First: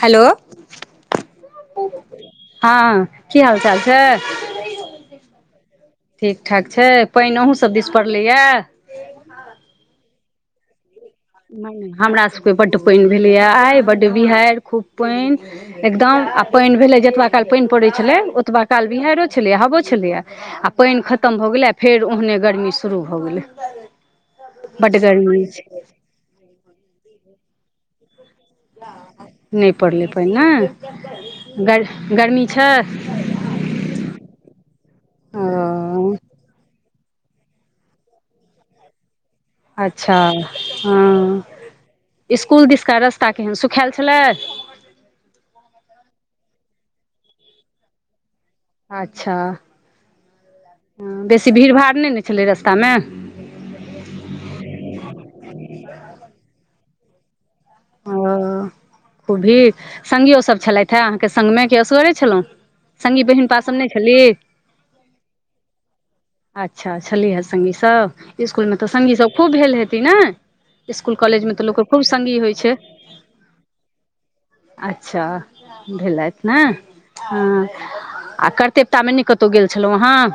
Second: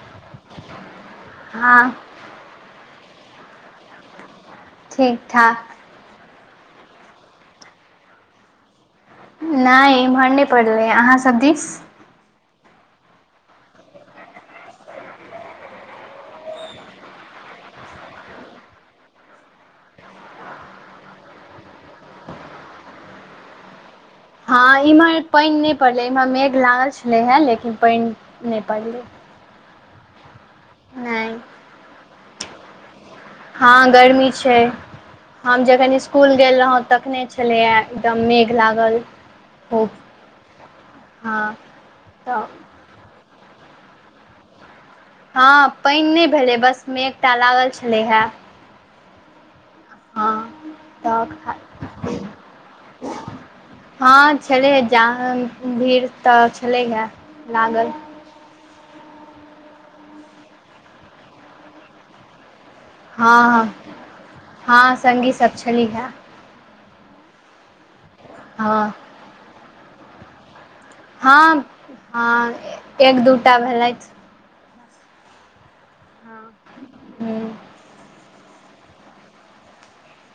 Hello. हँ हाॅं, की हाल चाल छै। ठीक ठाक। ठीक ठाक छै, पानि अहूँ सब दिस पड़लैये। नैं इमहर नैं पड़लैये, अहाँ। सब दिस हमरा सबके बड पैन भेलैये आइ, बड बिहाड़ि खूब पैन। एकदम आ पानि भेलैय जतबा काल पैन पड़ै छलै ओतबा काल बिहारियो छलैए हबो छलैये। आ पानि खत्म भऽ गेलै आ फेर ओहने गर्मी शुरू भऽ गेलै। हाॅं बड्ड इम्हर गर्मी पानि छै नहि पड़लै, एम्हर मेघ लागल छलैये लेकिन पानि नहि पड़लै। नहि पड़लैय पैन नहि नै, गर्मी छै। हाॅं गर्मी छै। हम जखन ओ स्कूल गेल रहौं तखने छलैये एकदम मेघ लागल। खूब अच्छा हाॅं हँ तऽ स्कूल दिसका रास्ता केहन, सुखायल छलै। हाॅं पानि नहि भेलैय बस मेंघ टा लागल छलैहे। अच्छा, तऽ बेसी भीड़ भाड़ नहि ने छलै रस्तामे। हाॅं छलैे जाम भीड़ तऽ छलैहे लागल। ओ भीर सङ्गियो सब छलथि हे, अहाँके सङ्गमे कि असगरे छलहुॅं। हाॅं-हाॅं-हाॅं सङ्गी सब छलीहे। अच्छा छलीहे सङ्गी सब, स्कूलमे तऽ हँ सङ्गी सब खूब भेल हेती नै? स्कूल कॉलेज मे तऽ हँ लोक के खूब संगी हँ होइ छै। एक दूटा भेलैथ। अच्छा, भेलैथ ने। हूँ हाॅं, आ करतेवतामे नहि कतहु गेल छलहुँ अहाॅं।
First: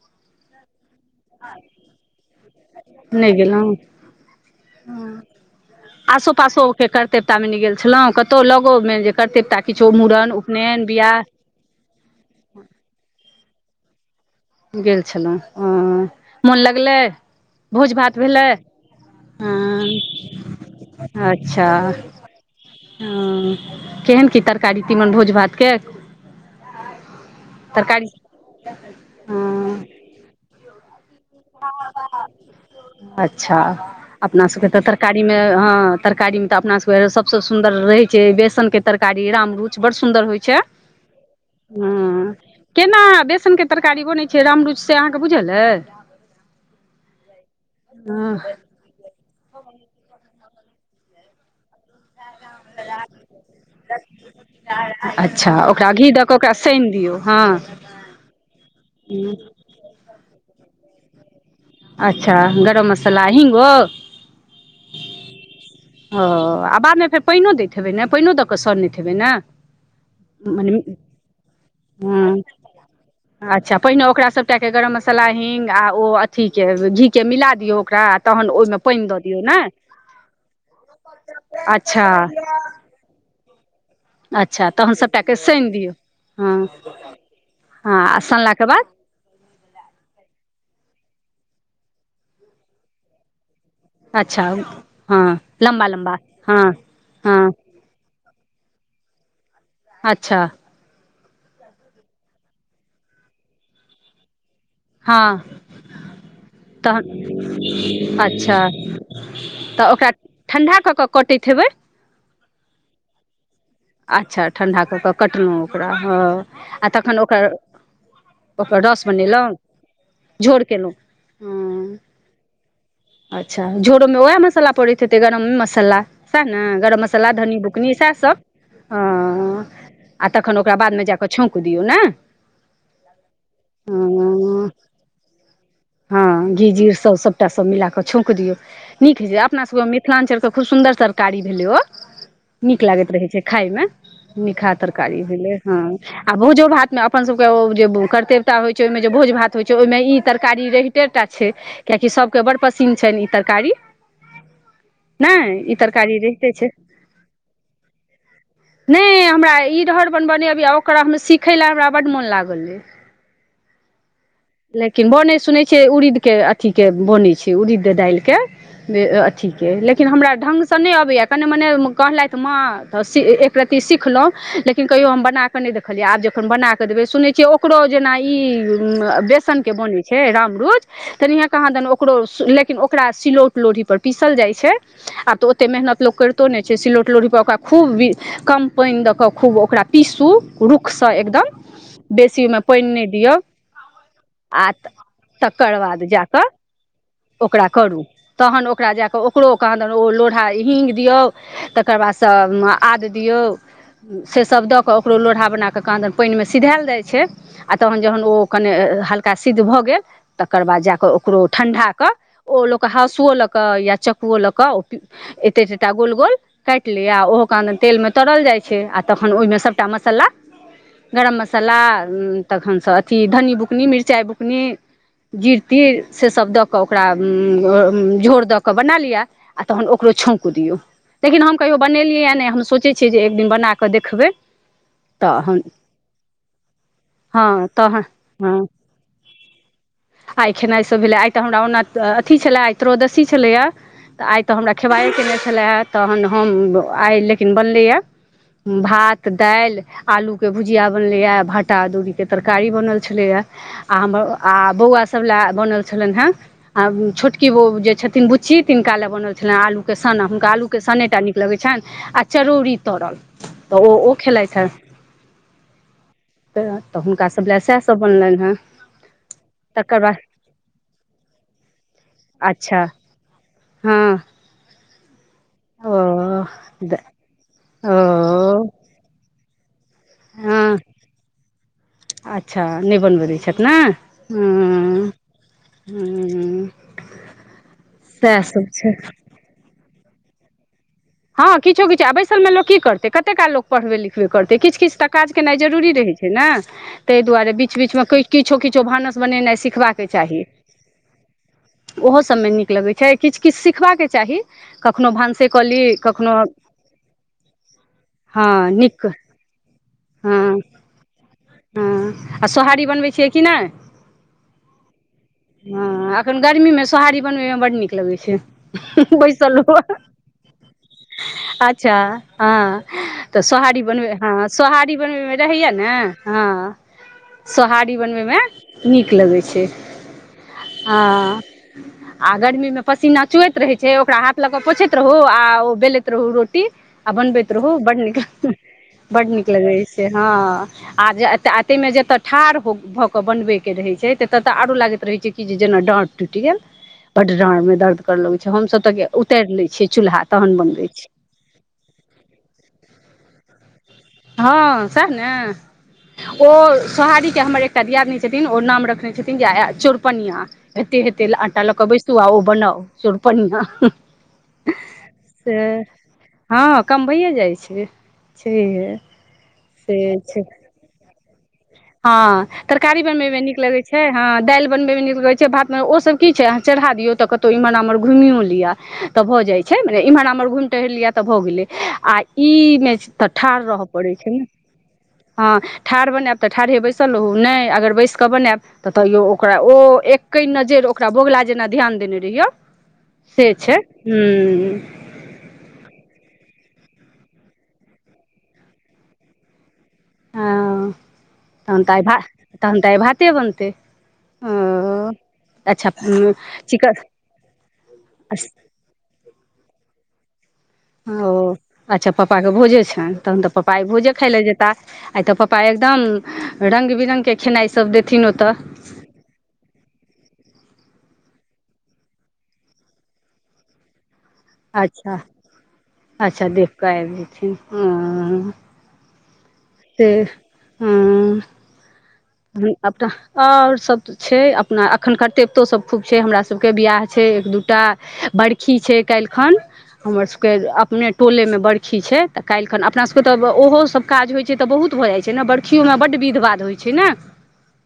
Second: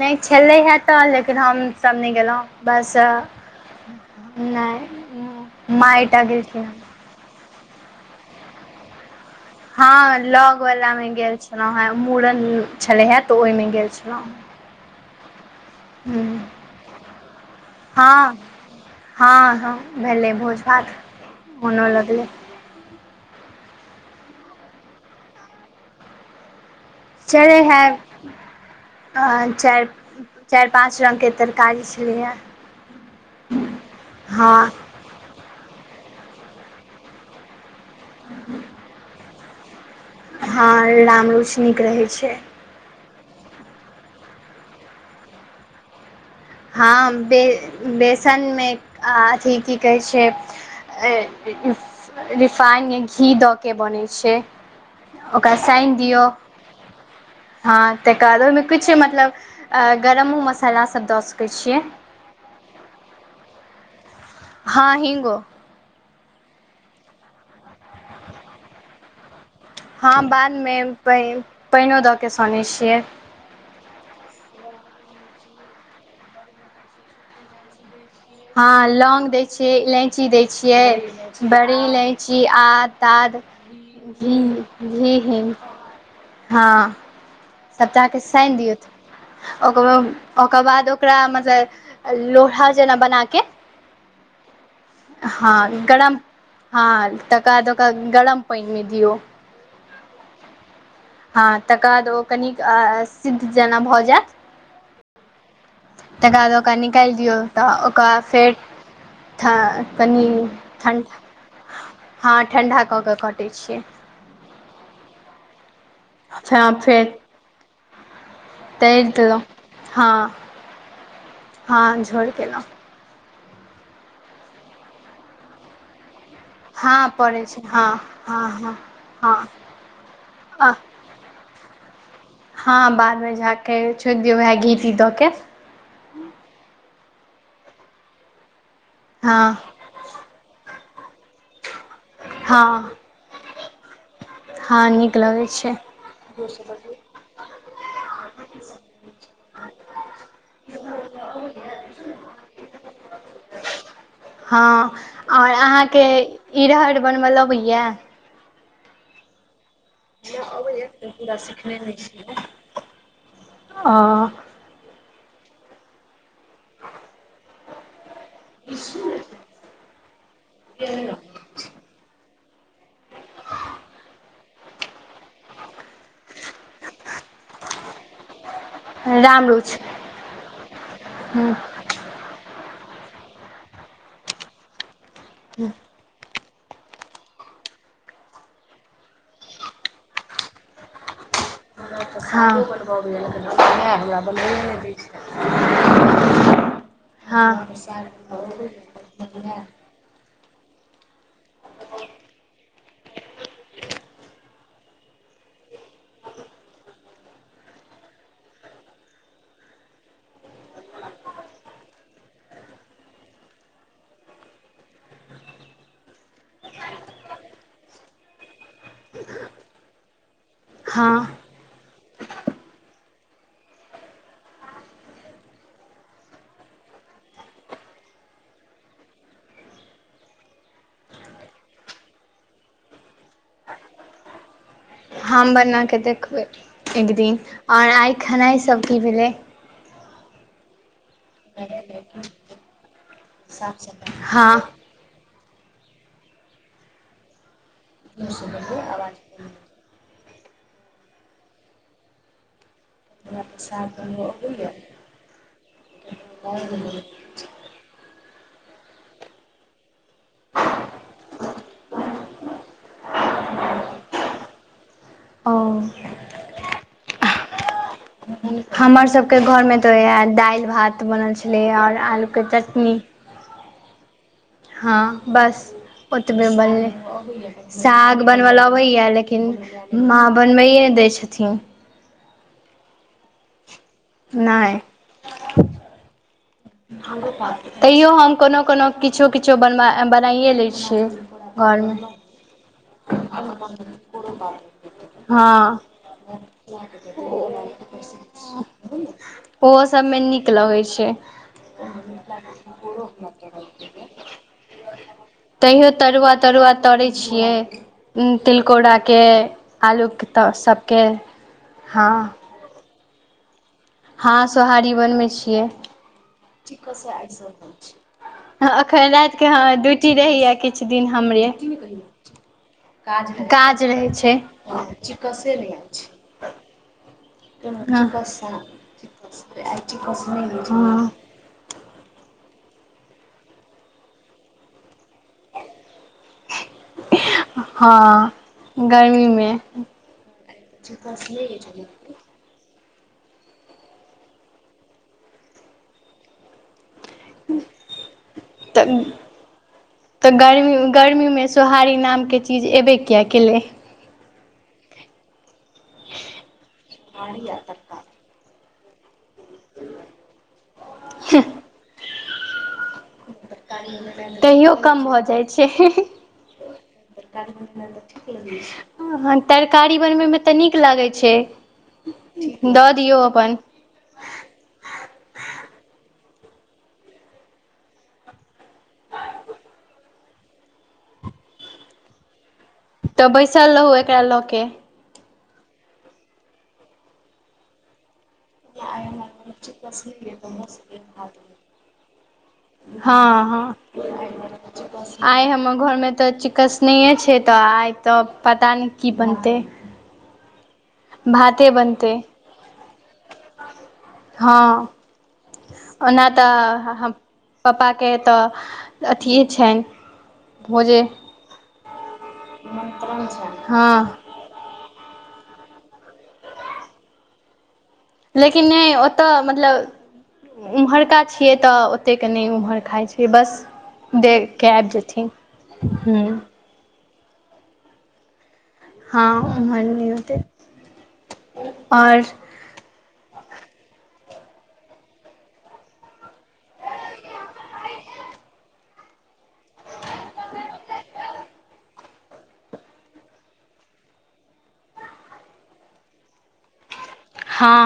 नहि छलै है तऽ, लेकिन हमसभ नहि गेलहुँ। बस नहि गेलहुँ नहि, मां ए टा आसो गेलखिन। पासोके करतेवतामे नहि गेल छलहुँ, कतौ लगोमे जे करतेवता किछो मूड़न, उपनयन, बिआह। हाॅं मूड़न छलै हे तऽ ओहिमे गेल छलहुँ। गेल छलहुँ ओ हूँ मोन लगलै, भोज-भात हँ भेलै। हँ हँ हाॅं, भेलै भोज भात अच्छा। मोनो लगलै हाॅं, केहन की तरकारी तीमन भोज भातके। छलैहे, तरकारी हँ चारि चारि- पाँच रंग के तरकारी। छलैए अच्छा अपना सभके हँ तऽ तरकारी में त तरकारी मे त अपना सब के सबसे सुंदर रहे छै, बेसन के तरकारी रामरूच। बड सुन्दर होइ छै, हँ राम रुच नीक रहै हूॅं। छै केना बेसनके तरकारी बनैत छै, राम रुच से अहाँके बुझल अछि। हाॅं बे हँ बेसनमे अथि कि कहै छै रिफाइन या घी दऽ के बनै छै। अच्छा ओकरा साइन घी दियौ, दऽ कऽ ओकरा सानि दियौ हँ हाॅं तकर बाद ओहिमे किछ मतलब गरमो मसाला सब दऽ सकैत छियै। अच्छा गरम मसाला हिंगो। हाॅं, हिंगो। ओ आ बादमे फेर पइनो दैत हेबै ने पइनो दऽ कऽ सनैत हेबै ने। हाॅं मने बादमे पइनओ दऽ के हँ सनैत छियै। अच्छा पहिने ओकरा सभटाके गरम मसाला हिंग आ ओ अथीके घीके मिला दियो ओकरा तहन ओहिमे हाॅं पानि दऽ लौंग दियौ दैय ने छिये इलाय इची दैय छियै, बड़ी अच्छा इलायची आद ताद घी अच्छा तखन घी सभटा के हिंग सानि दियौ, हाॅं हँ हाॅं आ सभटाके सानि सनलाके दियौ बाद ओकर, ओकर बाद ओकरा मतलब लोढा जेना बना के अच्छा हँ हाॅं लम्बा गरम लम्बा हँ हाॅं हँ तकर बाद तऽ गरम पइनमे दियौ। अच्छा। हाॅं तकर बाद ओ कनिक सिद्ध जेना भऽ जायत हाॅं। तकर बाद ओकरा निकालि दियौ तऽ ओकरा तखन फेर अच्छा, तऽ ओकरा कनि ठंडा कऽ के कटैत हेबै। हाॅं ठण्डा कऽ केऽ कटै छियै। अच्छा ठण्डा कऽ कऽ कटलहुँ ओकरा, हाॅं फेर आ फेर तखन ओकरा ओकर तरि रस देलहुँ बनेलहुँ हँ झोड़ केलहुँ, हाॅं। झोड़ केलहुँ। अच्छा झोड़ोमे वैह मसाला पड़ैत हेतै, गरमे मसाला। सैह ने गरम हँ मसाला, पड़ै धनी छै हँ बुकनी सएह सब, हँ हँ हाॅं। आ तखन ओकरा बादमे जा कऽ छौंक दियौ, नै। हाॅं बादमे जाके छौंक दियौ, वैह घी टी दऽ के। हाॅं, घी जीर सभ सभटा, सभ मिला कऽ छौंक दियौ। सीख लियऽ, हँ अपना सब के मिथिलांचल के खूब सुन्दर तरकारी भेलै ओ, नीक हँ लागैत रहे छै। खाइमे, निकहा हँ नीक तरकारी लगै भेलै, छै हाँ। आ भोजो भातमे अपन सभके ओ जे कर्तेवता होइ छै, ओहिमे जे भोज भात होइ छैय ओहिमे ई तरकारी रहिते ते टा छै कियाकि सबके बड़ पसिन्न छनि ई तरकारी। हाँ नहि और ई अहाँके तरकारी रहिते छै इरहड़ बनबै लऽ अबैये। नै हमरा इरहड़ बनबऽ नै अबैये, ओकरा सिखऽ ले हमरा बड मोन लागल अछि। ओ लेकिन बनै सुनैत छियै उड़ीदके अथीके बनैत छैय उड़ीद दालिके अथिके लेकिन हमरा ढंगसे नहि अबैये। कनी मनी कहलथि माँ तऽ एकरति सिखलहुँ, लेकिन कहियो हम बना कऽ नहि देखलियै आब जखन बना क देबै, सुनै छियै ओकरो जेना ई बेसनके रामरुच बनै छै रामरुच, तहिना हँ कहाँदन ओकरो लेकिन ओकरा सिलौट लोढ़ी पर पीसल जाइ छै, आब तऽ ओते मेहनत लोक करितो नहि छै, सिलौट लोढ़ी पर ओकरा खूब कम पानि दऽ कऽ खूब ओकरा पीसू, रुखसँ एकदम बेसी हँ ओहिमे पानि नहि दियौ आ तकर बाद जाकऽ ओकरा अहाँके करू, तखन ओकरा जा कऽ ओकरो कहां ओ लोढ़ा ही्ंग दियौ तकर बादसँ आद दियौ से सभ दऽ कऽ ओकरो लोढ़ा बना कऽ कहांदन पानिमे सिझायल जाइ छैय आ तखन जखन ओ कने हल्का सिद्ध भऽ गेल तकर बाद जा कऽ ओकरो ठंडाके ओ लोक हाँसुओ लऽ कऽ या चकुओ लऽ कऽ ओ एते तटा गोल-गोल काटि लीयऽ ओहो कहादन तेलमे तरल जाइ छैय आ तहन ओहिमे सभटा मसाला हँ गरम मस सला तखनसँ अथी धन्नी बुकनी मिरचाइ बुकनी जिर तीर सेसभ द क ओकरा झोर द क बना लिअ आ तहन ओकरो छौंक दियौ। लेकिन हम कहियो बनेलियै ये नय हम सोचै छियै जे एक दिन बना क देखबै। हम बनाके देखबय एक दिन हँ और तऽ आइ हँ खेनाइ सब की भेलैय। आइ खेनाइ सब भेलै आइ तऽ हमरा ओना अथी छले आइ त्रोदशी छलैया त आइ हँ तऽ हमरा ख खेबाये के नय छलै हे तहन हम आइ लेकिन बनलैया भात दाइल आलू के भुजिया बनलैये, भटा अदौरी के तरकारी बनल छलैये या हमर आ बौआ सब लऽ बनल छलन हें आ छोट की ओ जे छथिन बुच्ची तिनका लए बनल छलनि आलूके सना हुनका आलूके सनेटा नीक लगै छैन। आ चरौड़ी तरल त ओ ओ खेलथि है। ओ त हुनका सब लए सएह सब बनलनि। हेँ हमर सबके घरमें त तकर बाद वएह दाइल भात बनल छलेय और अच्छा हाँ। हाँ बस ओतबे बनलै। साग बनबै ल ओ अबैया लेकिन माँ हँ बनबैए नहि दैय छथिन। अच्छा नहि बनबऽ दैय छथि न। नय। हूँ-हूँ। तैयो हम कोनो -कोनो छै किछो- किछो बन बनाइए लय छियै। हाँ किछो घरमे किछो आ बैसलमे लोक की करतै कतेक काल लोक पढ़बे लिखबे करतै किछ-किछ त काज केनाइ हँ जरूरी रहै छैय ने तय दुआरे बीच- बीचमे किछ- किछ भानस बनेनाइ ओहो सिखबाक सभमे चाही। नीक लगै छै ओहो सभमे नीक लगैय छैय किछ- किछ सीखबाक चाही कखनो भानसे क ली तैयो कखनो तरुआ- तरुआ तरय छियै। हँ नीक तिलकोराके आलूके हँ त सभके हाँ। हँ आ सोहारी बनबै छियै कि नय। हाँ सोहारी बनबै छियै। हँ एखन गर्मीमे सोहारी बनबैमे बड्ड नीक लगै छै अखन रातिके बैसल हाँ हुअ। ड्यूटी रहैये किछ। अच्छा हँ, त सोहारी काज बनब, रहै छै हँ सोहारी बनबैमे रहैया ने हँ। सोहारी हँ बनबैमे नीक लगै छैय, हँ हाँ। आ गर्मीमे पसीना चुएत रहैय छैय, ओकरा हाथ ल कऽ पोछैत रहू, आ ओ बेलैत रहू रोटी आ बनबैत रहू बड नीक हँ बड नीक गर्मीमे लगै छैय हँ, आ ए तेय मे जेतऽ ठाढ़ भऽ क बनबैके रहैय छैय ततऽ आरो लागैत रहै छैय कि जेना डाँड़ टुूटि गेल। बड डाँरमे दर्द करऽ लगैय छैय, हमसभ तऽ त उतैर लय छियै चूलहा। तऽ गर्मी, गर्मीमे सोहारी नामके चीज एबे किया केलै। हँ सेह ने ओ सोहारी के हमर एकटा दियादनी छथिन ओ नाम रखने छथिन जे आ चौरपनिया एते हेते आटा ल के बैसु आ ओ बनाउ। चोरपनिया तहियो कम भ जाइ से छैय। हँ कमबैए जाइ छै छैहे हँ तरकारी से बनबैमे छै त नीक लागैय छैय। हँ, तरकारी बनबे मे नीक लगय छैय छैय हँ दाइल बनबैमे नीक लगय छैय भातमे ओ सब की छैय अहाँ चढ़ा दियौ त कतौ इमहर आमहर घुमियो लिअ। त भ जाय छय छै, मने एम्हर आम्हर घुमि टहर लिय त भ गेलय, आ ई ने तऽ त ठाढ़ बैसल रह रहू परय एकरा छै लऽ न। के हँ, ठाढ़ बनायब त, ठाढ़े बैसल रहू, नहि अगर बैस क बनेब त तयो ओकरा, ओ एक्हि नजरि ओकरा, बोगुला जेना ध्यान देने रहियो। हँ से छै हुं आय हमर घर मे त चिक्स नहिये छै, त, आइ त पता ने की बनते, हँ, तहन तऽ आइ बनतै भा, तहन त आइ भाते बनतै। हँ, ओ अच्छा ओना तऽ, पापाके त चिकन अथिेये छनि, भोजे। ओ, अच्छा, पपाके भोजे छनि, तहन तऽ पप्पा आय हँ भोजे खाय ले जेताह। आय त पपा एकदम, रंग बिरंग के खेनाइ सब देथिन ओतऽ लेकिन नहि ओत मतलब ओम्हरका छियै त, ओतेक नहि ओम्हर खाय छय बस दे कैबजेथिन हूंउ कैल जेथिन [unintelligible] हंऽ उमहर नहि से रहतय, और हुंउ अब त और सभ त छै, अपना अखन करतेबतो सभ खूब छे, हमरा सभके, बियाह छै एक-दूटा। बरखी छै काल्हिखन, हमर सबके अपने टोलेमे बरखी छ। त काल्हि खन, अपना सबके तऽ, ओहो सभ काज होइ छै त, बहुत भ जाइ छै ने, बरखियो में बड्ड विध- बाध होइ छै न। हंअ।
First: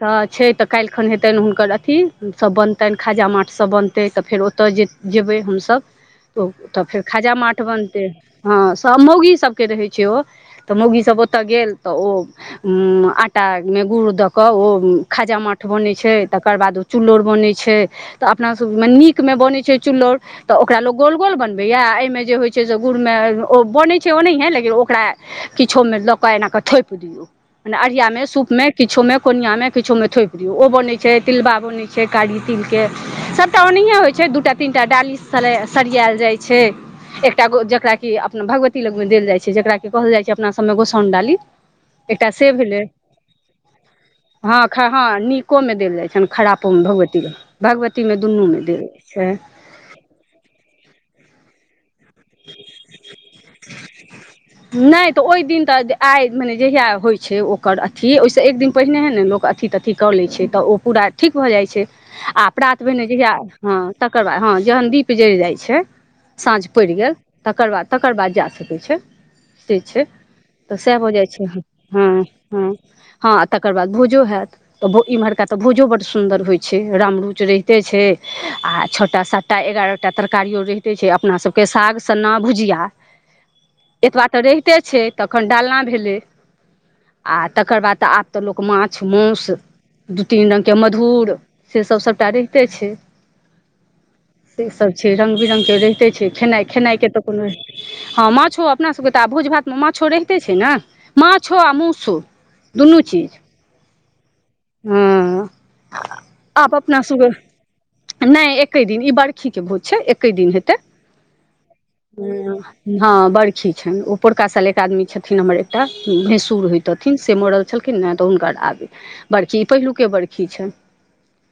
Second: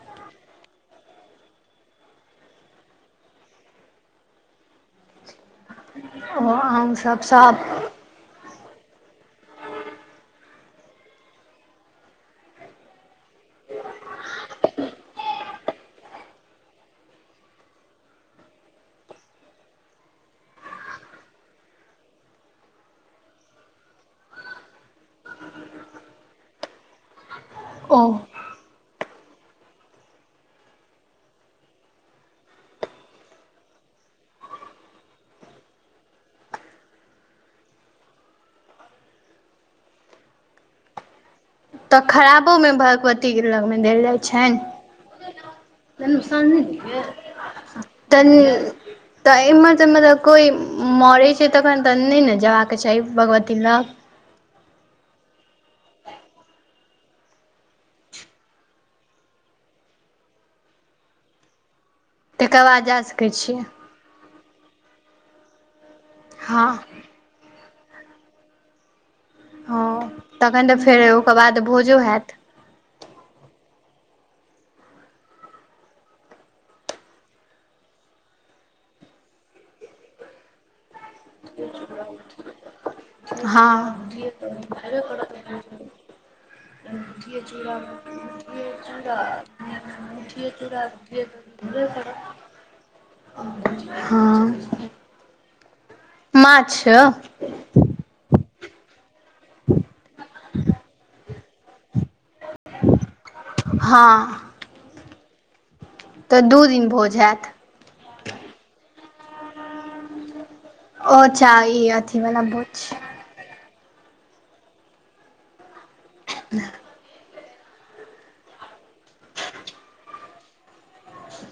त छै त, काल्हिखन हेतनि हुनकर अथी, सभ बनतनि खाजा माठ सभ बनतै, त फेर ओत जे जेबय हमसभ, ओ त फेर आमसभ खाजा सभ माठ बनतय। हँ, सब मौगी सबके रहै छै ओ। त, मौगी सब ओत गेल, तऽ ओ उं आ टाग मे गुड़ द क, ओ खाजामाठ बनय छै, तकर बाद ओ, चुल्लौर बनय छै। त अपनासभमे, नीकमे बनय छै चुल्लौर त ओकरा लोक गोल -गोल बनबये। एहिमे जे होय छै से गुड़मे ओ बनय छै ओनाहिये, लेकिन ओकरा किछो मे लक एनाक थोपि दियौ, मने ओ अरिया में सूपमे, किछो मे, कोनिया मे, किछो मे, थोपि दियौ, ओ बनै छै, तिलबा बनै छै, कारी तिलके। सभटा ओनाहिये होय छै, दूटा- तीन टा डाली सले सरियाएल जाय छै। एकटा गो जकरा की, अपना भगवती लगमे देल जाइ छै, जेकरा की कहल जाइ छै, अपना सबमे गोसाउनडाली। त खराबो में, भगवती के लग मे देल जाय हँ खर हँ नीको में देल जाय छैन, खरापो में भगवती ले, भगवती में दुनू में देल। छै त एम्हर त मतलब कोई मरै छै, तखन तऽ नै न जेबाक चाही, भगवती लग। [inaudible] नै त, ओय दिन त जे आइ मने जहिया होइ छै, ओकर अथी ओहि स एक दिन पहिनेहे न लोक अथी -त थी क लै छै त, ओ पूरा ठीक भ जाइ छै, आ तकर प्रात बाद जा भेने सकै जहिया छियै हंऽ तकर बाद, हँ जहन दीप जलि जाइ छै, साँझ हँ पड़ि गेल, तकर बाद -तकर बाद जा सकै छै। से हँ छै, तखन त तऽ सैह फेर भऽ जाइ ओकर छै, बाद भोजो हँऽ हैत हं हँ तकर बाद भोजो हैत। तऽ भो इम्हरका तऽ भोजो बड्ड सुन्दर होइ छै, राम रूच रहिते छै छय। आ छअटा, सातटा एगारह टा तरकारियो रहितै छै, अपना सबके साग, सन्ना, भुजिया। हँ एतबा तऽ रहिते छैय तखन डालना भेलै। आ मुठिये चूड़ा तकर बाद तऽ आब तऽ लोक मुठिये माछ चूड़ा माउस दू मुठिये तीन रङ्गके चूड़ा मुठिये मधुर दही से सब सबटा रहिते छैय हँ से सब से रंग बिरंग के रहिते छैय माछ खेनाइ-खेनाइ के तऽ कोनो हँ माछो अपना सभके तऽ आब भोज-भात में माछो रहिते छैय न माछो आ मउसो दुनू चीज। हाँ। हूँ दू आब दिन अपना भोज सब हैत के नहि एके दिन ई बरखी के भोज छैय एके दिन हेतै। ओ अच्छा ई अथीवला भोज हँ बड़खी छैन ओ पोरका साल एक आदमी छथिन हमर एकटा भैसुर होइत तथिन से मरल छलखिन हैं तऽ हुनकर आबे बरखी ई पहिलुके बरखी छैन।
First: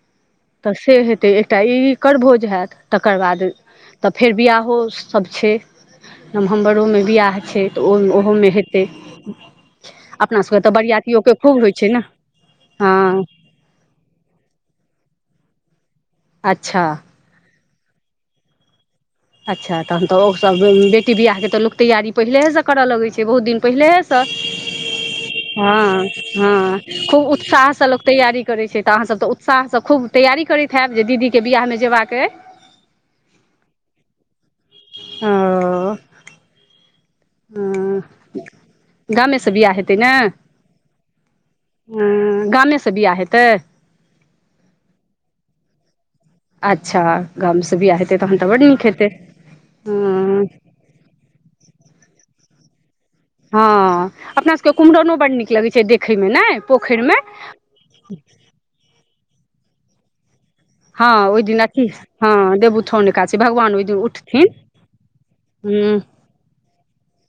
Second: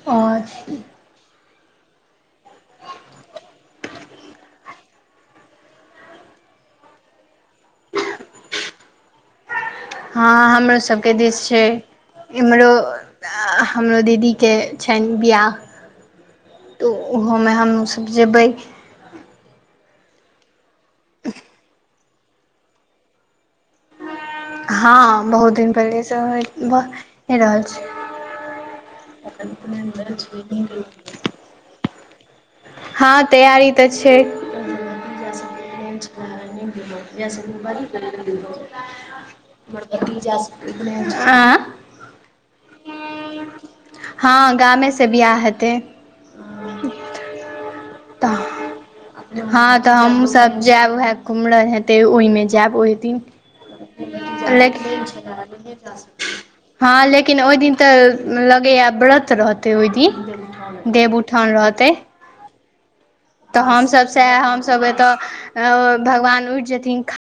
आओर तऽ से हेतै एकटा ई एकर भोज हैत तकर बाद तऽ फेर बियाह हो सब छैय। नवम्बरो में बिआह छैय तऽ ओ ओहो में हेतै। अपना हाँ सभके तऽ हमरो सबके बरियातियोके दिस खूब छैय होइ छै ने इम्हरो हँ हमरो दीदी के छैन बिआह। अच्छा। ओहो में हमुसब जेबै। अच्छा तहन तऽ ओ सब बेटी बियाह के तऽ लोक तैयारी पहिलेहे सऽ करऽ लगै छैय बहुत दिन पहिलेहे तऽ हँ बहुत दिन पहिले हँ से हँ खूब भए रहल उत्साह छै से लोक तैयारी करै छैय तऽ अहाँसभ तऽ उत्साहसँ खूब तैयारी करैत हैब जे दीदी के बियाह में जेबाक अइ। हँ तैयारी तऽ छैय ओ हँ गामेसँ बियाह हेतै ने [unintelligible] [unintelligible] आं हँ गामेसँ बियाह हेतै। हँ गामेसँ बियाह हेतै। आच्छा गाम सऽ बियाह हेतै तहन तऽ बड्ड नीक हेतै हँ। जैब वएह कुम्हरम हेतै ओय में जैब ओय दिन। हँ अपना सभके लेकिन कुम्हरनो बड नीक लगै छैय देखय में नहि पोखैर हँ में। लेकिन ओहि दिन तऽ लगैया व्रत रहतै ओय दिन हँ ओहि देबउठान दिन अथी रहतै। हँ देबउठान तऽ हमसब सैह हमसब एतऽ अ हूँ भगवान उइठ जेथिन।